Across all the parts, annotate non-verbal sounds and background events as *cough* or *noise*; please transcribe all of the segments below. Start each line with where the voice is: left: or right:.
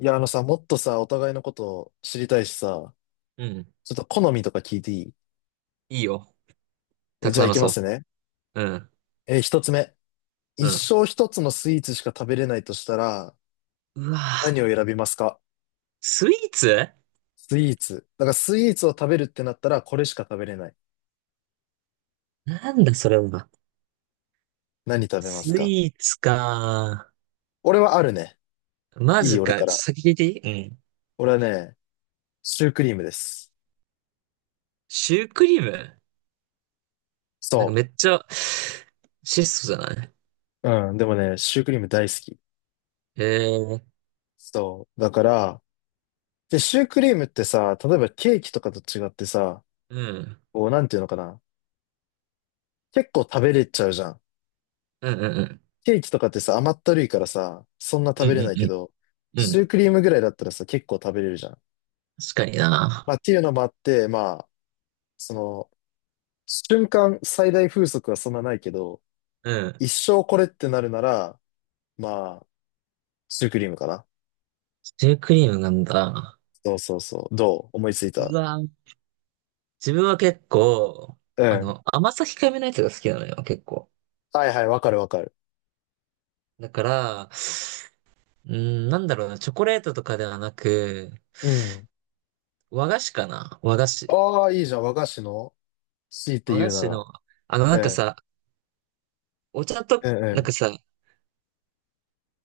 left: いや、あのさ、もっとさ、お互いのことを知りたいしさ、
right: うん。
left: ちょっと好みとか聞いていい？
right: いいよ。たく
left: じゃあ
right: さん
left: 行
right: の
left: きま
right: そ
left: すね。
right: う。うん。
left: 一つ目。
right: う
left: 一
right: ん。
left: 生一つのスイーツしか食べれないとしたら、
right: うわ
left: 何
right: ぁ。
left: を選びますか？
right: スイーツ。
left: スイーツ。だからスイーツを食べるってなったら、これしか食べれない。
right: なんだそれは。
left: 何食べま
right: ス
left: すか？
right: イーツか。
left: 俺はあるね。
right: マ
left: いい、
right: ジ
left: 俺
right: か。ちょっ
left: か
right: と
left: ら。
right: 先聞いていい。うん。
left: 俺はね、シュークリームです。
right: シュークリーム。なんか
left: そ
right: めっちゃ、質素じゃない。
left: う。うん、でもね、シュークリーム大好き。
right: えー、
left: そう。だから、で、シュークリームってさ、例えばケーキとかと違ってさ、
right: うん。
left: こう、なんていうのかな。結構食べれちゃうじゃん。
right: うんうんうん。
left: ケーキとかってさ、甘ったるいからさ、そんな食
right: う
left: べ
right: ん
left: れ
right: うん
left: ない
right: う
left: けど、
right: ん。う
left: シュー
right: ん。
left: クリームぐらいだったらさ、結構食べれるじゃん。
right: 確かにな。
left: まあっていうのもあって、まあ、その、瞬間最大風速はそんなないけど、
right: うん。
left: 一生これってなるなら、まあ、シュークリームかな。
right: シュークリームなんだ。
left: そうそうそう。どう思いつい
right: う
left: た？
right: わぁ。自分は結構、
left: うん。
right: 甘さ控えめなやつが好きなのよ、結構。
left: はいはい、わかるわかる。
right: だから、うーん、なんだろうな、チョコレートとかではなく、
left: うん。
right: 和菓子かな和菓子。
left: ああ、いいじゃん。和菓子の C って
right: 和
left: 言
right: 菓
left: うな
right: 子
left: ら。
right: の、なんか
left: うん。
right: さ、お茶と、
left: うんう
right: なん
left: ん。
right: かさ、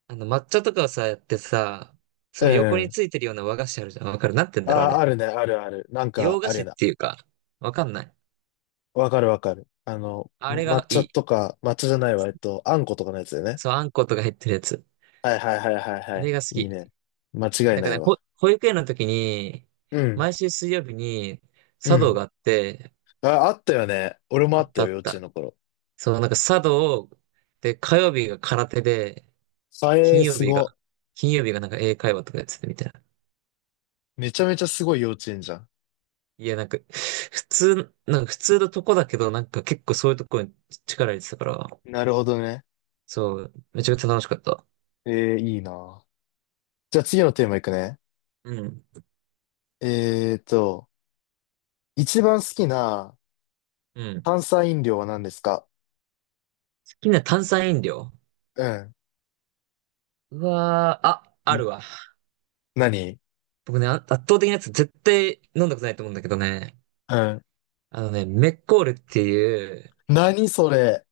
right: 抹茶とかをさ、やってさ、
left: う
right: その横
left: んう
right: に
left: ん。
right: ついてるような和菓子あるじゃん。わかる。なんて言うんだろう、あ
left: ああ、
right: れ。
left: あるね、あるある。なんか、
right: 洋菓
left: ある
right: 子
left: よ
right: っ
left: ね。
right: ていうか、わかんない。
left: わかるわかる。
right: あれ
left: 抹
right: がい
left: 茶
right: い。
left: とか、抹茶じゃないわ。あんことかのやつだよね。
right: そう、あんことか入ってるやつ。
left: はいはいはいはいは
right: あれ
left: い。
right: が好
left: いい
right: き。
left: ね。間違い
right: なん
left: な
right: か
left: い
right: ね、
left: わ。
right: 保育園の時に、
left: うん。
right: 毎週水曜日に、
left: う
right: 茶道
left: ん。
right: があって、
left: あ、あったよね。俺もあ
right: あ
left: っ
right: っ
left: た
right: たあ
left: よ、
right: っ
left: 幼稚園
right: た。
left: の頃。
right: そう、なんか茶道で、火曜日が空手で、
left: あえ
right: 金
left: ー、
right: 曜
left: す
right: 日が、
left: ご。
right: 金曜日がなんか英会話とかやってたみたいな。
left: めちゃめちゃすごい幼稚園じゃん。
right: いや、なんか、普通、なんか普通のとこだけど、なんか結構そういうとこに力入れてたから、
left: なるほどね。
right: そう、めちゃくちゃ楽しかった。
left: えー、いいな。じゃあ次のテーマいくね。
right: うん。
left: えーと、一番好きな
right: うん。好
left: 炭酸飲料は何ですか？
right: きな炭酸飲料。
left: うん。
right: うわー、あ、あ
left: い
right: るわ。
left: 何？
right: 僕ね、あ圧倒的なやつ絶対飲んだことないと思うんだけどね。
left: うん。
right: あのね、メッコールっていう、
left: 何それ？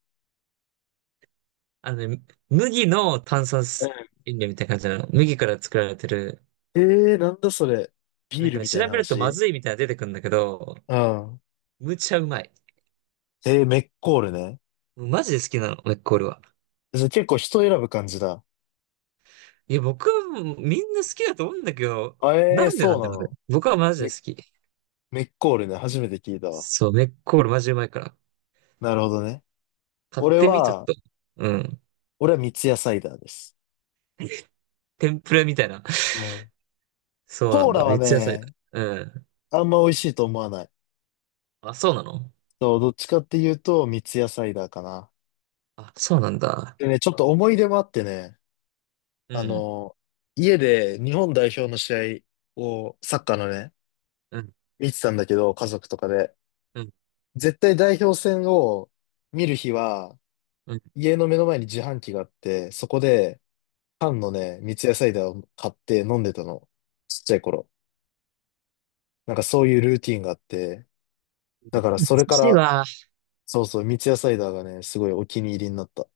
right: あのね、麦の炭酸
left: うん。
right: 飲料みたいな感じなの。麦から作られてる。
left: えー、なんだそれ。ビ
right: なん
left: ー
right: か
left: ル
right: ね、
left: み
right: 調
left: たい
right: べ
left: な
right: るとま
left: 話？
right: ずいみたいなの出てくるんだけど、
left: うん。
right: むちゃうまい。
left: えー、メッコールね。
right: マジで好きなの、メッコールは。
left: それ結構人選ぶ感じだ。
right: いや、僕はもうみんな好きだと思うんだけど、
left: あ、えー、
right: なんで
left: そ
right: な
left: う
right: ん
left: な
right: だろうね。
left: の。
right: 僕はマジで好
left: メ、
right: き。
left: メッコールね。初めて聞いたわ。
right: そう、メッコールマジうまいから。
left: なるほどね。
right: 買っ
left: 俺
right: てみ、ちょっ
left: は、
right: と。うん。
left: 俺は三ツ矢サイダーです。
right: 天ぷらみたいな。*laughs*
left: うん。
right: そうな
left: コー
right: んだ。
left: ラは
right: 三つ野菜だ。
left: ね、
right: うん。
left: あんま美味しいと思わない。
right: あ、そうなの。
left: そう、どっちかっていうと、三ツ矢サイダーかな。
right: あ、そうなんだ。
left: でね、ちょっと思い出もあってね、
right: う
left: あ
right: ん。
left: の、家で日本代表の試合を、サッカーのね、
right: うん。
left: 見てたんだけど、家族とかで。
right: うん。
left: 絶対代表戦を見る日は、
right: うん。
left: 家の目の前に自販機があって、そこで、缶のね、三ツ矢サイダーを買って飲んでたの。ちっちゃい頃。なんかそういうルーティンがあって、だ
right: 寿
left: からそれか
right: 司
left: ら、
right: は、
left: そうそう、三ツ矢サイダーがね、すごいお気に入りになった。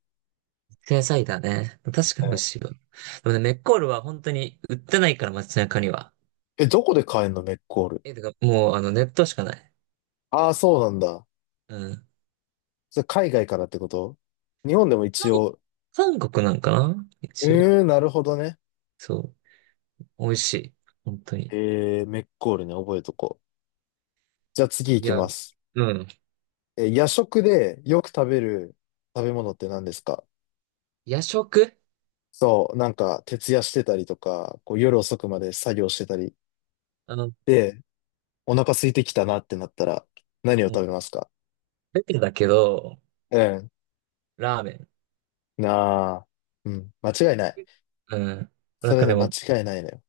right: 野菜だね。確か
left: う
right: に美味
left: ん。
right: しいわ。でもね、メッコールは本当に売ってないから、街中には。
left: どこで買えんの、メッコール？
right: え、てか、もう、ネットしかない。
left: ああ、そうなんだ。
right: うん。
left: それ海外からってこと？日本でも一応、
right: 韓国なんかな
left: う
right: 一応。
left: ーん、なるほどね。
right: そう。美味しい。本当に。
left: えー、メッコールね、覚えとこう。じゃあ次行
right: い
left: き
right: や、
left: ます。
right: うん。
left: 夜食でよく食べる食べ物って何ですか？
right: 夜食。
left: そう、なんか、徹夜してたりとか、こう夜遅くまで作業してたり。
right: あの、
left: で、お腹空いてきたなってなったら、何を
right: う
left: 食
right: ん。
left: べますか？
right: 出てだけど、
left: *laughs* うん。
right: ラーメン。
left: なあ。うん。間違いない。
right: うん。な
left: そ
right: ん
left: れ
right: かで
left: ね、間
right: も、
left: 違いないのよ。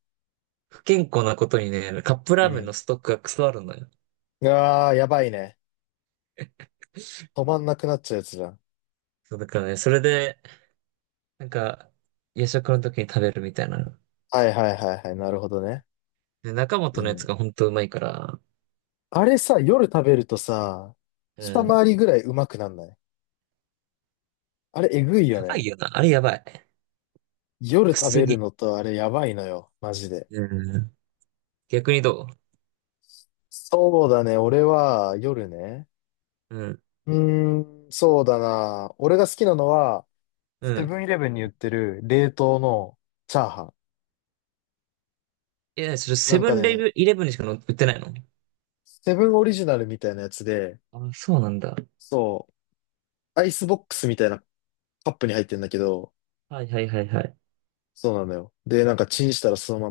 right: 不健康なことにね、カップ
left: う
right: ラーメン
left: ん。
right: のストックがクソあるのよ。
left: うわあ、やばいね。止まんなくなっちゃうやつじゃん。
right: そうだからね、それで、なんか、夜食の時に食べるみたいな。
left: はいはいはいはい。なるほどね。
right: で、中本
left: いい
right: のや
left: ね。
right: つが本当うまいから、
left: あれさ、夜食べるとさ、
right: う
left: 二
right: ん。
left: 回りぐらいうまくなんない？あれ、えぐいよ
right: やば
left: ね。
right: いよな。あれやばい。
left: 夜食べる
right: 薬。
left: のとあれ、やばいのよ。マジで。
right: うん。逆にどう。
left: そうだね。俺は、夜ね。
right: うん。
left: うーん、そうだな。俺が好きなのは、
right: う
left: セブ
right: ん。
left: ンイレブンに売ってる冷凍のチャーハン。
right: いや、それ
left: な
right: セ
left: ん
right: ブ
left: か
right: ン
left: ね、
right: イレブンにしか売ってないの。
left: セブンオリジナルみたいなやつで、
right: あ、そうなんだ。
left: そう、アイスボックスみたいなカップに入ってんだけど、
right: はいはいはいはい。
left: そうなのよ。で、なんかチンしたらそのま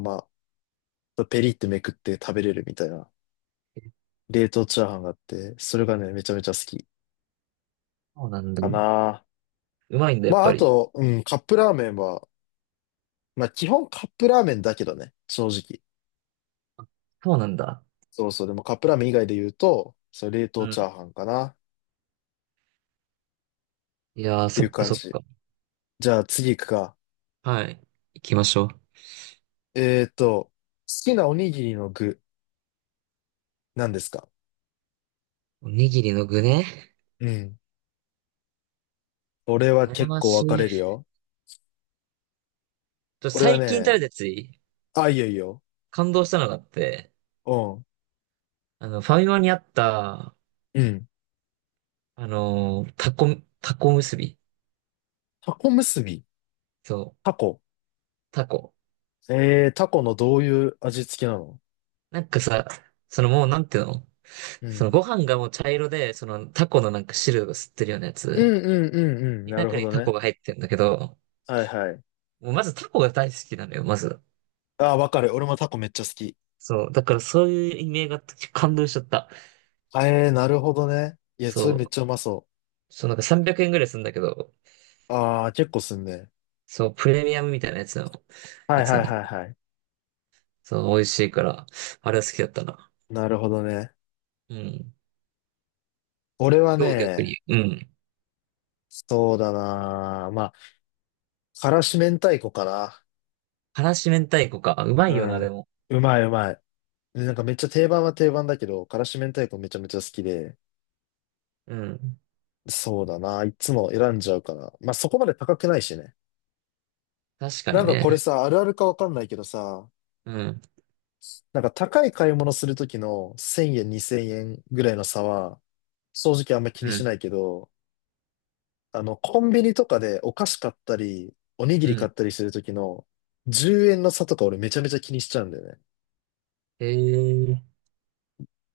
left: ま、ペリってめくって食べれるみたいな、冷凍チャーハンがあって、それがね、めちゃめちゃ好き
right: そうなんだ。
left: か
right: う
left: な。
right: まいんだ、や
left: ま
right: っ
left: あ、
right: ぱ
left: あ
right: り。
left: と、うん、カップラーメンは、まあ、基本カップラーメンだけどね、正直。
right: あ、そうなんだ。
left: そうそう、でもカップラーメン以外で言うと、それ冷
right: う
left: 凍チャ
right: ん。
left: ーハンかな。
right: いやー、
left: てい
right: そ
left: う
right: っか
left: 感
right: そっ
left: じ。
right: か。
left: じゃあ次行くか。
right: はい。行きましょう。
left: 好きなおにぎりの具、何ですか？
right: おにぎりの具ね。
left: うん。俺は
right: 悩
left: 結
right: ま
left: 構
right: し
left: 分か
right: い。
left: れるよ。俺は
right: 最近食べ
left: ね、
right: たやついい？
left: あ、いいよいいよ。
right: 感動したのがあって、
left: うん。
right: ファミマにあった、
left: うん。
right: タコ、タコ結び。
left: タコ結び。
right: そ
left: タ
right: う、
left: コ。
right: タコ。
left: えー、タコのどういう味付けなの？
right: なんかさ、そのもうなんていうの。
left: う
right: その
left: ん。
right: ご飯がもう茶色で、そのタコのなんか汁を吸ってるようなや
left: う
right: つ。
left: んうんうんうん。なる
right: 中
left: ほ
right: に
left: ど
right: タコ
left: ね。
right: が入ってるんだけど、
left: はいはい。
right: もうまずタコが大好きなのよ、まず。
left: あー、分かる。俺もタコめっちゃ好き。
right: そう。だからそういう意味ージがあって感動しちゃった。
left: えー、なるほどね。いや、それ
right: そ
left: めっ
right: う。
left: ちゃうまそ
right: そう、なんか300円ぐらいするんだけど、
left: う。あー、結構すんね。
right: そう、プレミアムみたいなやつの、
left: は
right: や
left: い
right: つな
left: は
right: ん
left: い
right: だ
left: は
right: け
left: い
right: ど、
left: はい。
right: そう、美味しいから、あれは好きだったな。
left: なるほどね。
right: うん。
left: 俺は
right: どう逆
left: ね、
right: に。うん。
left: そうだな。まあ、からし明太子かな。
right: 辛子明太子か。うま
left: う
right: いよな、で
left: ん。
right: も。
left: うまいうまい。で、なんかめっちゃ定番は定番だけど、からし明太子めちゃめちゃ好きで。
right: うん。
left: そうだな。いつも選んじゃうから。まあそこまで高くないしね。
right: 確か
left: な
right: に
left: んかこれ
right: ね。
left: さ、あるあるかわかんないけどさ、
right: うん。
left: なんか高い買い物するときの1000円、2000円ぐらいの差は、正直あんま気に
right: う
left: し
right: ん。
left: ないけど、コンビニとかでお菓子買ったり、おにぎ
right: う
left: り買っ
right: ん。
left: たりするときの10円の差とか俺めちゃめちゃ気にしちゃうんだよね。
right: えー、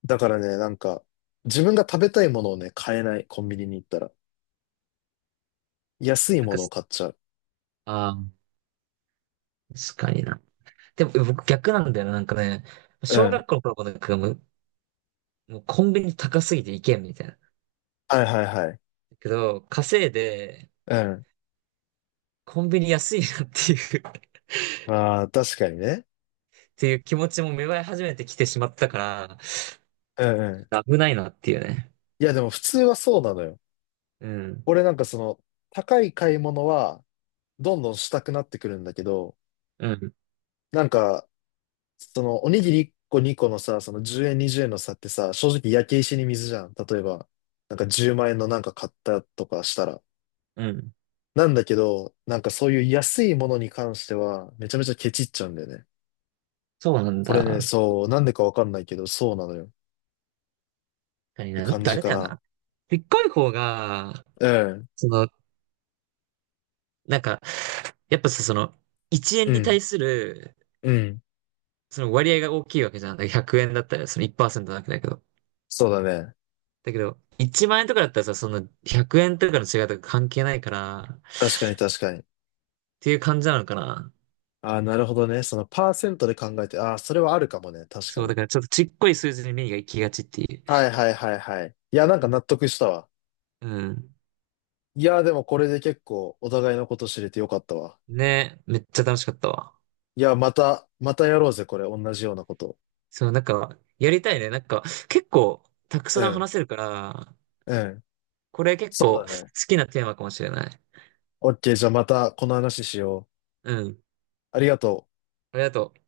left: だからね、なんか、自分が食べたいものをね、買えない、コンビニに行ったら。安い
right: なん
left: も
right: か
left: のを
right: す、
left: 買っちゃう。
right: あー、確かにな。でも、僕逆なんだよな。なんかね、
left: う
right: 小
left: ん。
right: 学校の頃もなんかもうコンビニ高すぎて行けんみたいな。だ
left: はいはいはい。
right: けど、稼いで、
left: うん。
right: コンビニ安いなっていう *laughs* っ
left: ああ、確かにね。
right: ていう気持ちも芽生え始めてきてしまったか
left: うんうん。
right: ら、危ないなっていうね。
left: いや、でも普通はそうなのよ。
right: うん。
left: 俺なんかその、高い買い物は、どんどんしたくなってくるんだけど、
right: うん。
left: なんか、その、おにぎり1個2個のさ、その10円20円の差ってさ、正直焼け石に水じゃん。例えば、なんか10万円のなんか買ったとかしたら。
right: うん。
left: なんだけど、なんかそういう安いものに関しては、めちゃめちゃケチっちゃうんだよね。
right: そうなん
left: これね、
right: だ。
left: そう、なんでかわかんないけど、そうなのよ。っ
right: 確かに
left: て
right: な。なん
left: 感
right: かあ
left: じ
right: れ
left: か
right: だよ
left: な。
right: な。でっかい方が、
left: うん。
right: その、なんか、やっぱさ、その、1
left: う
right: 円に
left: ん。
right: 対する、
left: うん。
right: その割合が大きいわけじゃん。だから100円だったら、その1%なわけだけど。
left: そうだね。
right: だけど、1万円とかだったらさ、その100円とかの違いとか関係ないから、っ
left: 確かに確かに。
right: ていう感じなのかな。
left: ああ、なるほどね。そのパーセントで考えて、ああ、それはあるかもね。確か
right: そう、
left: に。
right: だからちょっとちっこい数字に目が行きがちっていう。
left: はいはいはいはい。いや、なんか納得したわ。
right: うん。
left: いや、でもこれで結構お互いのこと知れてよかったわ。
right: ね、めっちゃ楽しかったわ。
left: いや、またやろうぜ、これ。同じようなこと。
right: そう、なんか、やりたいね。なんか、結構、たく
left: う
right: さん
left: ん。
right: 話せるから、
left: うん。
right: これ結構
left: そ
right: 好
left: うだね。
right: きなテーマかもしれない。
left: オッケー、じゃあまたこの話しよ
right: うん。
left: う。ありがとう。
right: ありがとう。